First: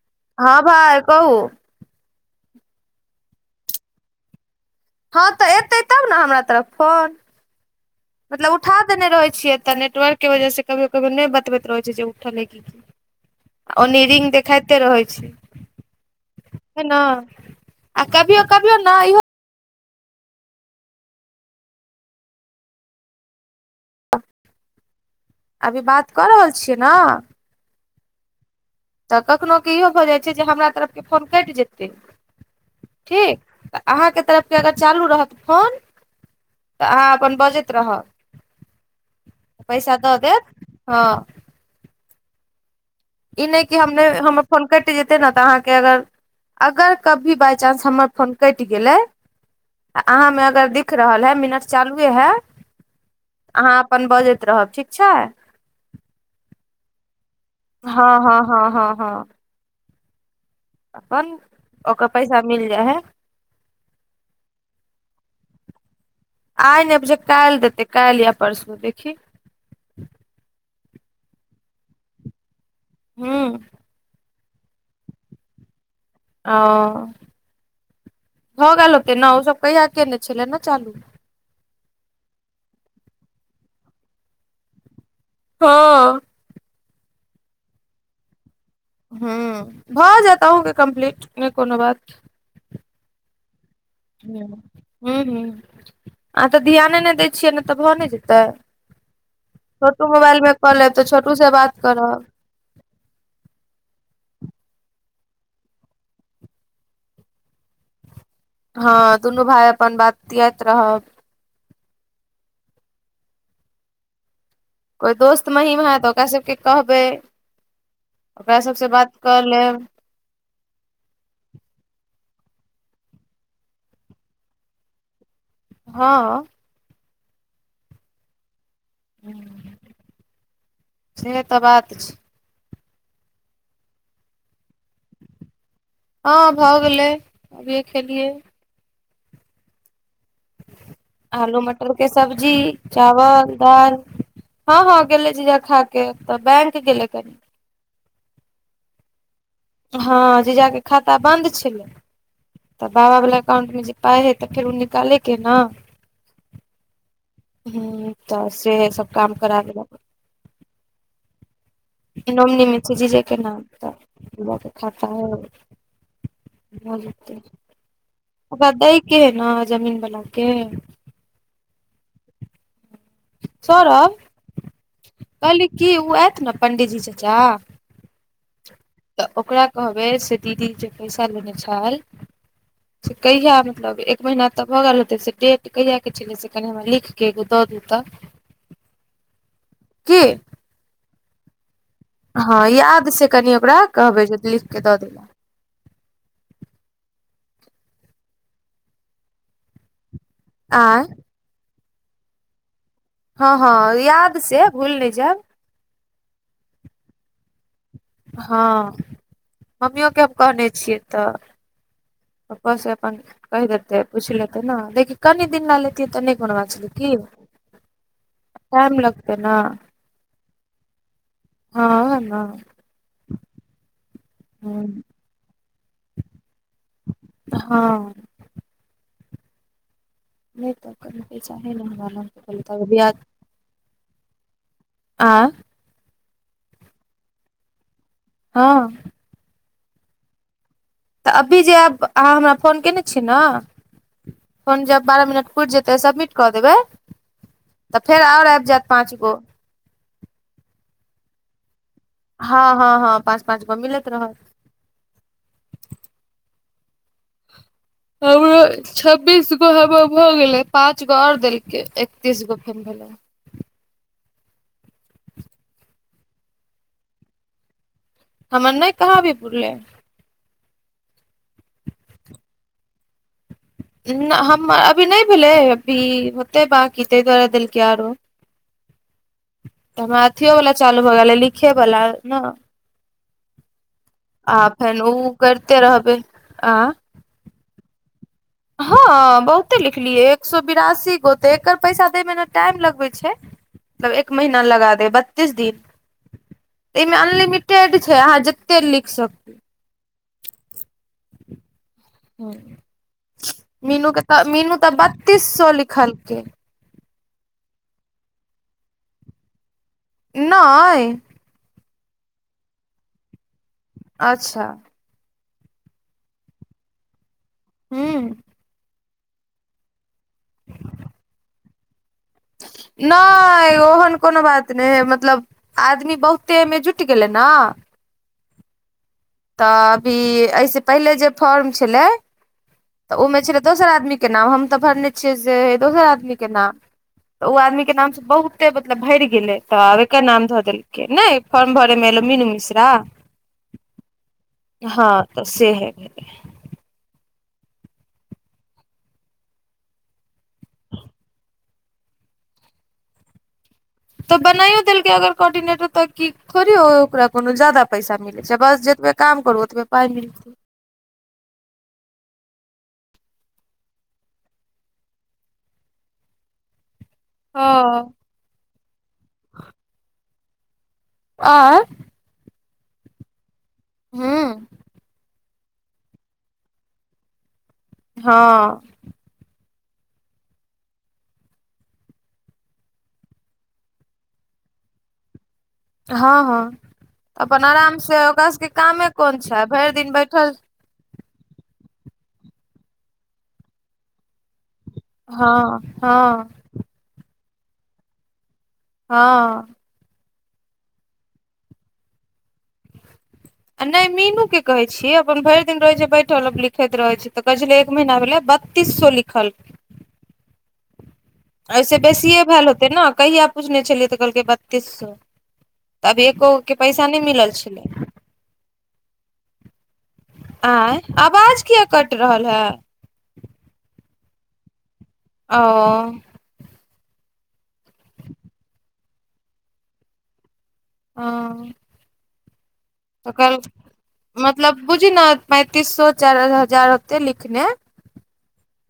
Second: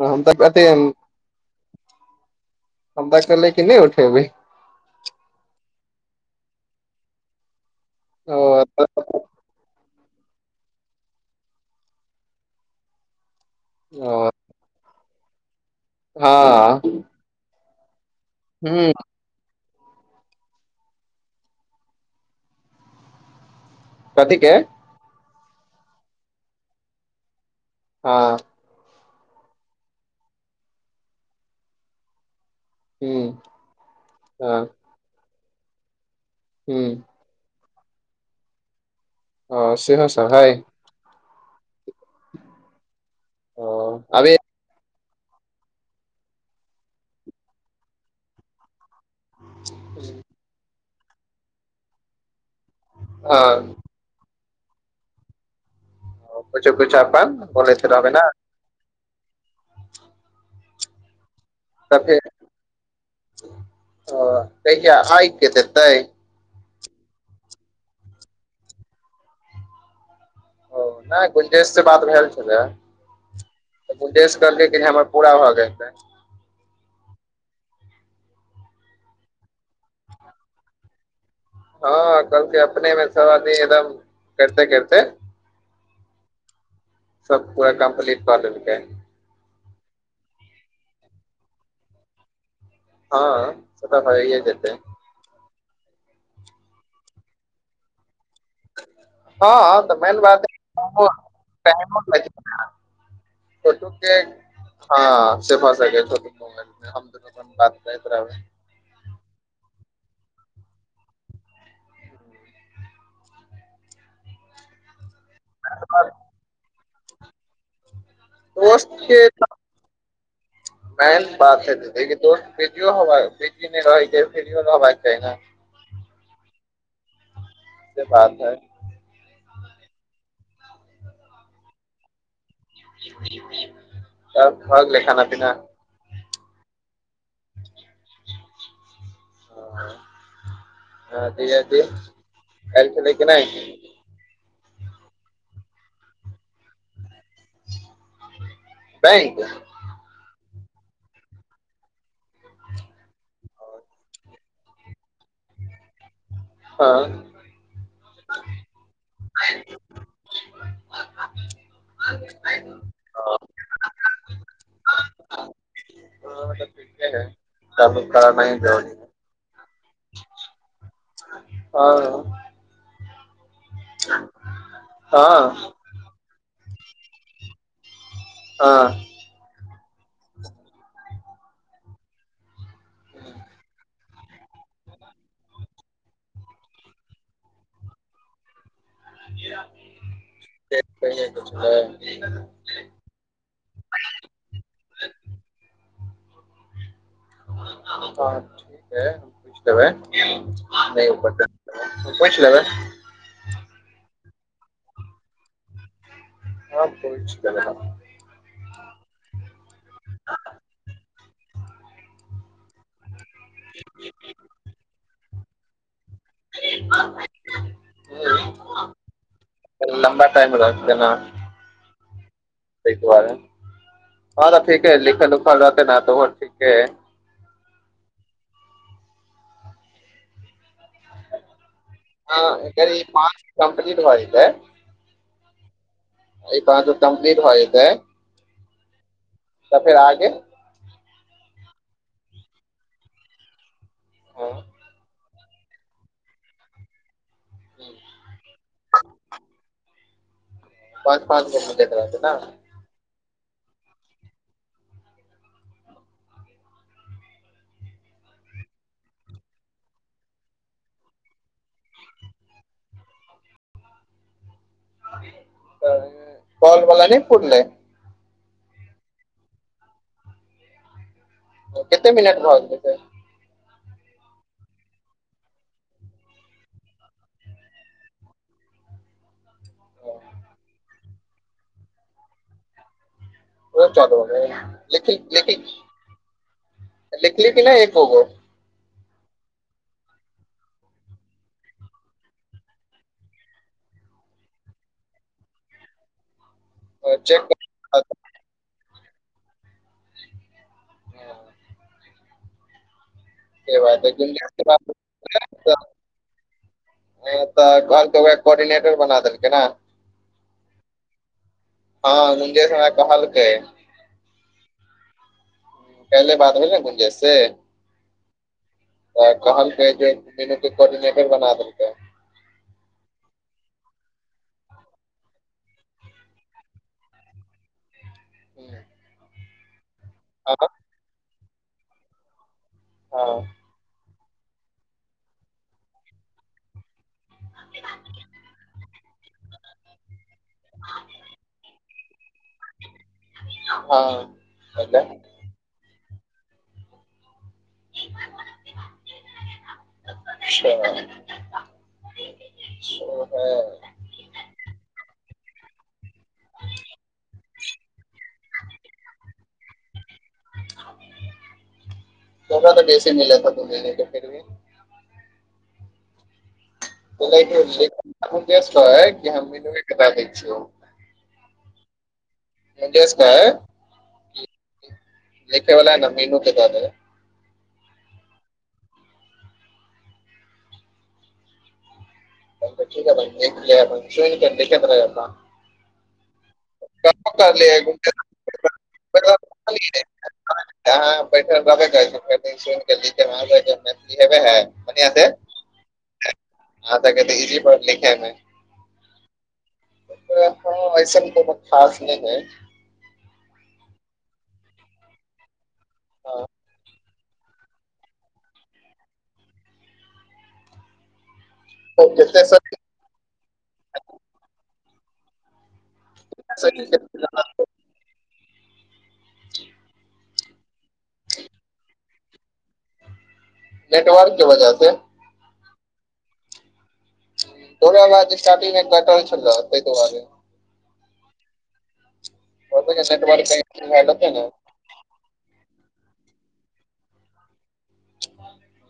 हम तऽ हँ अथि अन्, भाय कहू हम तऽ कहलै कि नैय उठेबै। हँ तऽ एतै तब न हमरा तरफ फोन? ओ मतलब उठा देने रहै छियै, एतऽ नेटवर्क के वजह से कभियो-कभियो नैय बतबैत रहै छै जे उठल हई की की? ओने रिंग ओ देखाइते रहै छै, हँ एना? आ कभीयो कभीयो ह न इहो कथि के? अभी बात कऽ रहल छियै न? हँ। तऽ कखनो क इहो भऽ जाइ छै, जे हमरा तरफ के फोन कैइट जेतै ह ठीक? तऽ अहाँके तरफ के अगर चालू रहत फोन ह तऽ अहाँ अपन बजैत रहब, ह पैसा सेहो दऽ सब देत, है हँ। ई नैय ओ कि हम नैय, अभी हम अप फोन कैइट जेतै ने तऽ, अहाँके अगर, अगर कभी बाइचान्स हमर फोन कैइट गेलै आ अहाँ में अगर दिख रहल है, मिनट चालुए है, हँ अहाँ अ अपन बजैत रहब, ठीक छै? ओ कुछो कुछो अपन बोलैत रहबै ने हँ-हँ-हँ-हँ-हँ। अपन ओकर पैसा मिल जाइ हैइ। अऽ कहिया? आइ के देतै? आइ नैय बुझैऽय काइल देतै, काइल या परसू देखी ओ नाइ गुंजेश स बात भेल छलैऽ। हुँ। त गुंजेश कहलकै कनि हमर पूरा भऽ जैते। ओ भऽ गेल हेतै ने ओसभ कहिया केने छलै ने चालू। हाँ कहलकै अपने मे सब आदमी एकदम करिते करिते हाँ। सब पूरा कम्प्लीट कऽ लेलके। हुँ भऽ जेतौ अहुंके कम्प्लीट नै कोनो बात। हाँ। हुँ हुँ हूँ अहां तऽ ध्याने नहि दै छियै नहि तऽ भऽ नहि जेतै। हँ तऽ छोटू मेन बात मोबाईलमे कऽ लेब तऽ है छोटूसँ बात करब। छोटु के हाँ सेभऽ सकैये छोटु हम दुनु भाय बात करैत रहबै। हाँ दुनू भाय अपन बतियाइत रहब। कोइ दोस्त महीम हय तऽ ओकरा सबके कहबै ओकरा दोस्त सबसँ बात के कऽ लेब। मेन बात छैय दीदी दोस्त फ्री हो फ्री नहि रहै छैय फ्रीयो रहबाक चाह ने। हाँ। से बात है। हा से तऽ बात छै। तब भ गेलै खाना पीना। हाँ भऽ गेलै, अभिए खेलियै। हाँ। हँ जी आलू जी मटर के सब्जी काल्हि छलै कि चावल, नहि दालि। हाँ हाँ गेलै जीजा खा के तऽ बैंक गेलै कनि। बैंक। हाँ जीजाके खाता बंन्द छलै। तऽ बाबा वला एकाउंट मे जे पाइ हइ तऽ फेर ओ निकालेके हे ने। हँ हुँ तऽ से सब काम करा देलक। नोमनीमे छै जीजे के नाम तऽ बाबाके खाता तऽ भऽ ठीके है जेतै तब करनाइ ओकरा जरूरी दैके के रहे ने जमीन वलाके। [inaudible] हाँ। सौरभ, हँ कहली की ओ आयत ने पण्डीजी चाचा हाँ। तऽ ओकरा कहबै से दीदी जे पैसा लेने छै से कहिया मतलब एक महीना तऽ भऽ गेल हतै से डेट कहियाके छलै से कनि हमरा लिख कऽ एगो दऽ दै तऽ। [inaudible] की डेट कहियाके छलै। हाँ याद से कनि ओकरा कहबै जे लिखके दऽ दैले। हाँ ठीक है हम पूछि लेबै, कहि आँय देतै। पुछि लेबै। हाँ हाँ याद से भूलि नै जायब। हाँ पुछि लेबै हम। हाँ, मम्मियो के हम कहने छियै तऽ। पप्पा से अपन कहि देतै पूछि लेते ने, देखी कनि दिन ले लेतियै त नै कोनो बात छै कि, टाइम लगतै ने। लंबाटाइम लगतेना। हँ न। त दुआरे हँ तऽ ठीक है लिखल उखल रहतै न तऽ ठीके है। हँ। नहि पकडलकै तऽ कमैै ने हम। हँ अकर ई पांच कम्प्लीट भ जेतै। आ। अ कह त कम्प्लीट भ जेते हँ। तऽ फेर आगे। तऽ अभी जेयब अहाँ हमरा फोन कयने छी ने हाँ फोन जब बारह मिनट। फूटि जेतै सबमिट कऽ देबै तऽ फेर आओर आबि जायत पाँच गो। पाँच पाँचिनट तक रहतै। ने हँ हँ हँ पाँच पाँच गो मिलैत रहत। छब्बीस गो ह भ गेलै पाँच गो आओर देलकै एकतीस गो। खूब भेले। काईल बला नहि पुरलै। हमर नहि कहाँ अभी पुरले। कते मिनट भ गेल से। हमर अभी नहि भेलै अभी होतै बाकी ताहि दुआरे देलकै आरो। तऽ हमर अथियो वला चालू भऽ गेले लिखे बला न ओ चलू आ फेर लिखी उ करते रहबै आ। त लिखली कीनै एकोगो। हँ बहुते लिखलियै एक सए बिरासी गो ते एकर पैसा देैमे ने टाइम लगबै छै। मतलब एक महीना लगा दे बत्तीस दिन। त एहिमे चेक अनलिमिटेड छै कर। अहाँ जते लिख सकी। [unintelligible] ह बात मीनू है के तऽ गुंजेश मीनू बात तऽ बत्तीस सए लिखलकै। तऽ घरके कोर्डिनेटर बना देलकै न। नई। हँ निकेश हमरा कहलकै। अच्छा पहिले बात भेलै से गुंजे से। हँ। तऽ कहलकै जे मीनू के कोर्डिनेटर बना देलके। नहि ओहन कोनो बात नहि है मतलब। आदमी बहुते एहिमे जुटि गेलै न। हं। तऽ अभी एहिस पहिले जे फॉर्म छलै तऽ हँ ओमे छलै दोसर आदमी। के नाम हम तऽ भरने छियै से दोसर आदमी के नाम। तऽ ओ आदमीके नामसँ बहुते मतलब भरि गेलै तऽ आब एकर नाम धऽ देलकै नहि। फाम भरै मे एल मीनू मिश्रा। हँ। अच्छा हँ तऽ से हे भेले। अच्छा। ओ ह [unintelligible] तऽ बनाइयो देलकै अगर कोर्डिनेटर त कि थोड़े ओकरा कोनो जादा पैसा मिले छै बस जतबे काम करू ओतबे पाय मिलतै। तोका तऽ बेैसे नहि लेता तूने के फिर भी [unintelligible] कि हँ हम मीनूए के दैय दै छियौ। आंय। एस क [inaudible] हूॅं। लिखेवला न मीनू के दऽ देबै। हाॅं। चऽ ठीक है अपन रह [inaudible] हाॅं हाॅं कर अपन आराम से, ओकरा सबके कामे कोन छै भरि दिन बैठल। हाॅं बैठल रहबे करै छै, सुन क लिख मे मैथिली हेबे है। हाॅं हाॅं। अहाॅं तऽ कहलियै इजी पडत लिखैमे।। हाॅं। हमको लगा हाॅं ऐसन कोनो खास नहि है। आ नहि मीनू के कहे छियै, अपन भरि दिन रहे छै हँ बैठल। लिखैत रहै छै तऽ कहै छलै, एक महीना भेलै बत्तीस सौ लिखलकै। एहिसे बेसिए कते भेल हेतै ने कहिया पूछने छलियै तऽ कहलकै बत्तीस सौ। तऽ अभी एकोेगो के पैसा नहि मिलल छलै। ठीक। आंय। आवाज किया कटि रहल है। नेटवर्क के वजह से। ओ। थोड़े बाद स्टार्टिंग मे कटल छलै तै द्वारे। हाॅं। और नेटवर्क कही शुरू भेल हेतै ने। बुझि ने पैंतीस सौ चारि हजार होतै लिखने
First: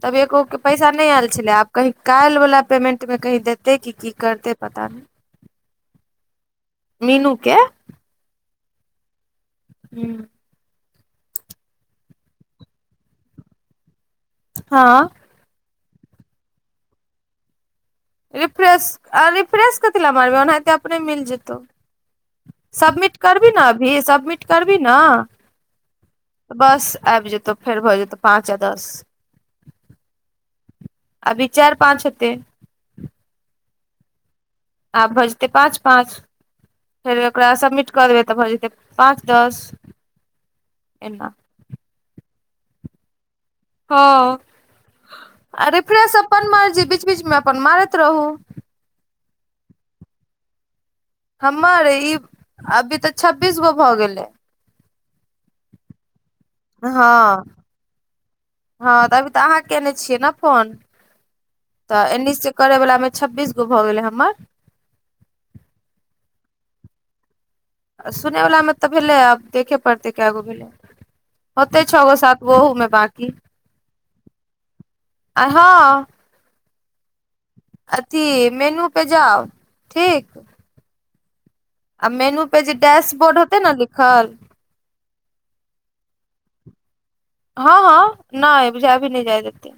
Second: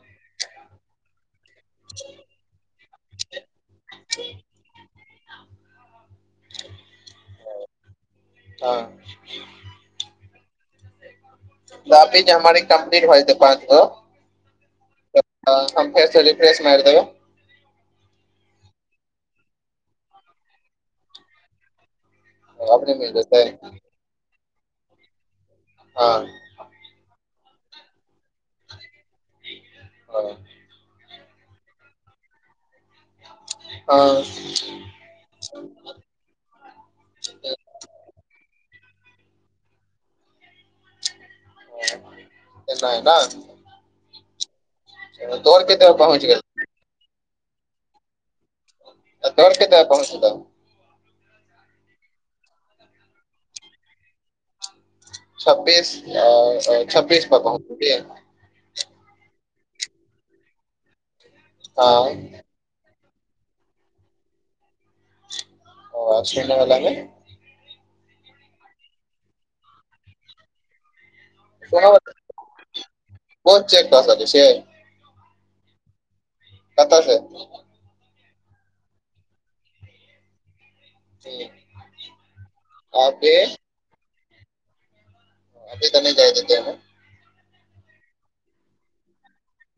तब एगो के पैसा नहि आयल छलै, आब कही काल्हि वला पेमेंट में कही दे देतै की कि करतै पता नहि। [inaudible] मीनू के। हाॅं। हूॅं। टाॅपिक जे हमर ई कम्प्लीट भ जैते पाँच सौ। हाॅं। ह हम फेर से रिफ्रेश मारि देबै। रिफ्रेश आ रिफ्रेश कथी ले मारबहीन ओनाहिते अपने मिल जेतौ। अपने मिल सबमिट जेतै करबही ने अभी, सबमिट करबही ने हाॅं। तऽ बस आबि जेतहु फेर भऽ जेतहु पाँच या दस। ओह। अभी चार-पाँच हेतै। हाॅं। आब भ जते पाँच-पाँच। फेर ओकरा सबमिट कऽ देबै तऽ भऽ जेतै पाँच-दस ऐना। एना एना। हाॅं तोहर कते पर रिफ्रेश पहुँच गेल अपन मरजी बीच-बीचमे अपन मारैत रहूॅं। ककर केता कतय पहुँच लऽ। हमर ई अभी तऽ छब्बीस गो भऽ गेलै। छब्बीस अ छब्बीस पे पहुचली। हाॅं तऽ अभी तऽ अहाँ केने छियै, ने फोन तऽ एन्हि हँ स। करै वला मे छब्बीस गो भऽ गेले हमर। सुनऽ बला में। आ सुनय वला मे तऽ भेलै आब देखे पड़तै कए गो भेलै। होते सुनै छ वला गो सात गो अहुमे बाँकी, कोन चेक कऽ सकै छियै आ हँ। कतऽ के। अथी मेनू पे जाउ ठीक। आ मेनू पे जे अभी डैशबोर्ड हेतै ने लिखल। अभी त नै जाइ हेतै हं। हँ हँ नै बुझाय अभी नै जाय देतै।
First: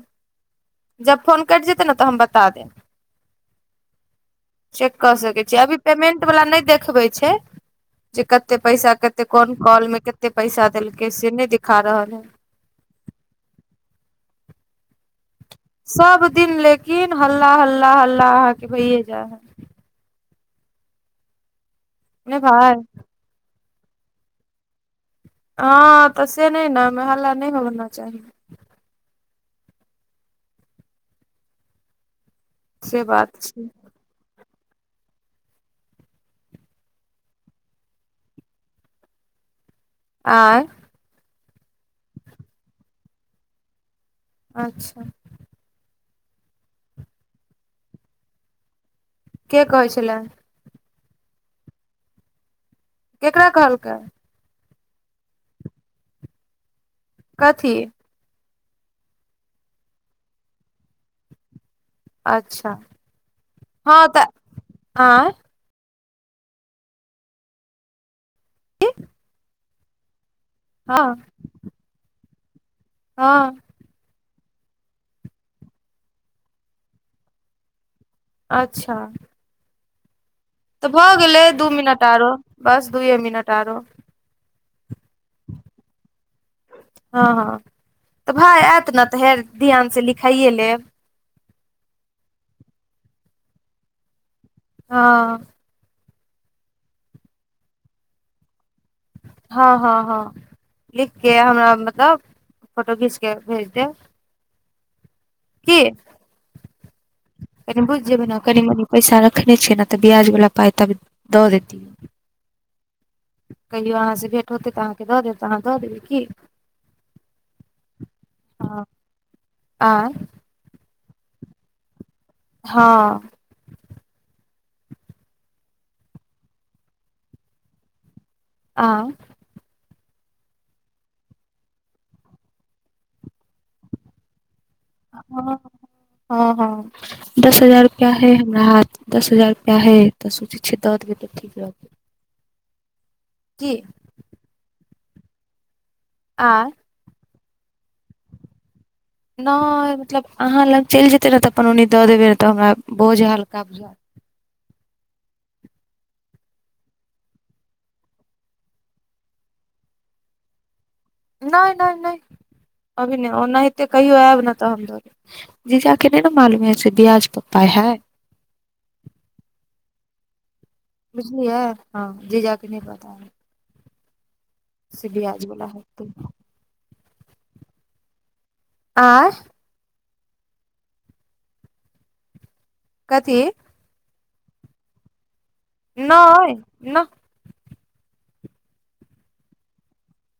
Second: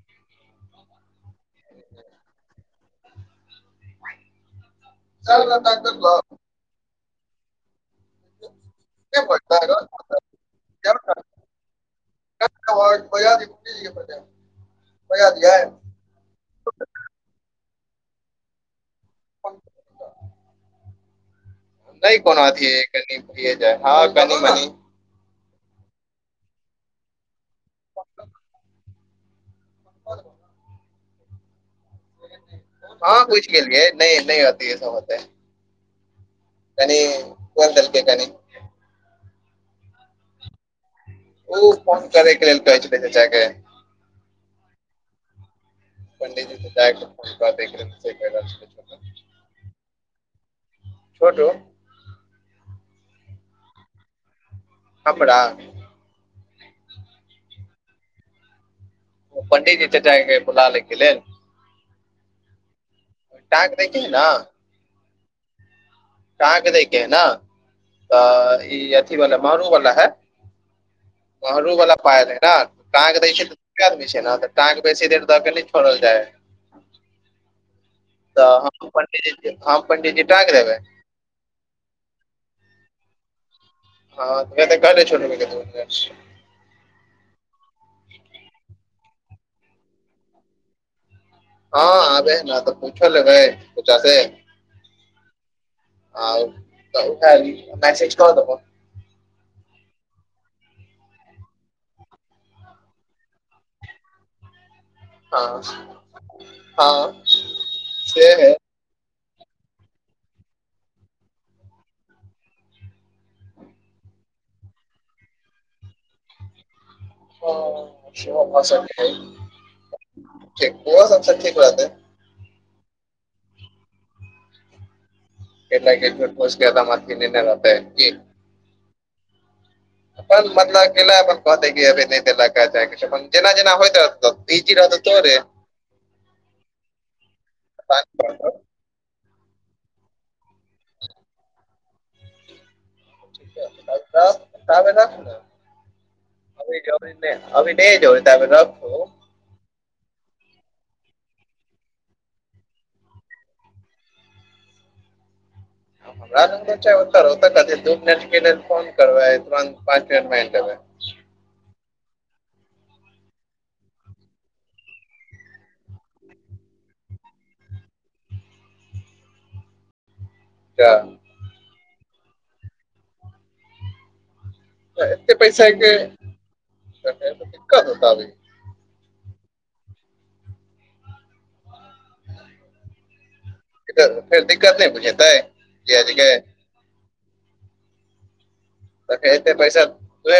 जब फोन कैट जेतै न तऽ हम बता देब। चेक कऽ सकै छियै अभी पेमेंट वला नै देखबै छै। जे कते पैसा कते कोन कॉल मे कते पैसा देलकै से नै दिखा रहल हइ। [unintelligible] बजादियै। सब दिन लेकिन हल्ला हल्ला हल्ला अहाँके भइये जाइत। नै नहि भाय बनादियै कनी। दिये जाइ हँ कनी मनी। हँ तऽ से नै ने अइमे हल्ला नै ने होना चाही। [inaudible] से हँ बात बुइझ छै गेलियै नै नै अथी होतेै। कनी क देलके कनी। आंइ। उ फोन करे के लेल कहे छथिन चचा के। अच्छा। पंडितजी। [unintelligible] के कहै छले। छोटू। केकरा कहलकै। हमरा। कथी। पंडितजी चचा के बोला लै के लेल। अच्छा टाँग दैके हँ है न तऽ आँइ। अहाँके दैके है न तऽ ई अथी वाल मारू वाला हइ। हँ। महरूवला पायल है न कहाँके देखियो। हँ किये आदमी छै ने तऽ टांक बेसी देर दऽ के नै छोड़ल जाइ हइ। तऽ हम अच्छा पंडिजी हम पंडिजी टाक देेबै। तऽ भऽ गेलै दू मिनट आरो बस दूयए मिनट आरो। हँ तऽ [unintelligible] हँ हँ तऽ भाय एत ने तऽ हे ध्यान से लिखाइए लेब? हँ आबे है ने तऽ पूछो लेबै अच्छा से। हँ। आइ तऽ उ कैल मैसेज कऽ देबौ। हँ हँ हँ लिखके हमरा मतलब फोटो घीचके भेज देब। हँ कि हँ एखन बुइझ जेबै से ने है कनिमनी- पैसा रखने छियै ने तऽ ब्याज बला पाइ ताबे दऽ देैतियै। कहियो आहाँसे भेट होतै तऽ आहाँके दऽ देब तऽ आहाँ दऽ देबै की। हँ सेहो भऽ हँ सकैय आँय [unintelligible] हँ। ऐना [unintelligible] नैने रहतै कि आँ अपन मतलब [unintelligible] नै देलकेए जेना जेना होइत रहतै इजी रहतौ। तोरे हँ, हँ, हँ दस हजार रुपया है हमरा हाथ मे। दस हजार रुपआ हैय तऽ सोचै छीयै दऽ देबै तऽ ठीक रहतै की। तऽ ताबे रख ले आँय अभि नै अभि नै जेबै ताबे रखो। नै मतलब आहाँ लग चैल जेतै नै तऽ अपन ओनी दऽ देबै तऽ हमरा बोझ हल्का बुझ हमरा लंग देब चाहे ओतऽ रहौ [unintelligible] दो मिनट के लेल फोन करबै तुरन्त पाँच मिनट मे अैन देबै। नैय- नैय- नेैय अभी नै ओनाहिते कहियो आएब नहि तऽ हम दऽ देब। जीजा कऽ नै- ने मालूम है से ियाज पऽ पाय है। क्या- बुझलियै हँ जिजा कऽ नै पता है। से तऽ एतेक ब्याज वाला पैसा के हेतै फेर तऽ दिक्कत होत अभि। आँय कथी दिक्कत फेर दिक्कत नै बुझेतै। जे जेके नैय- नऽ फेर तऽ एते पैसा। तोहे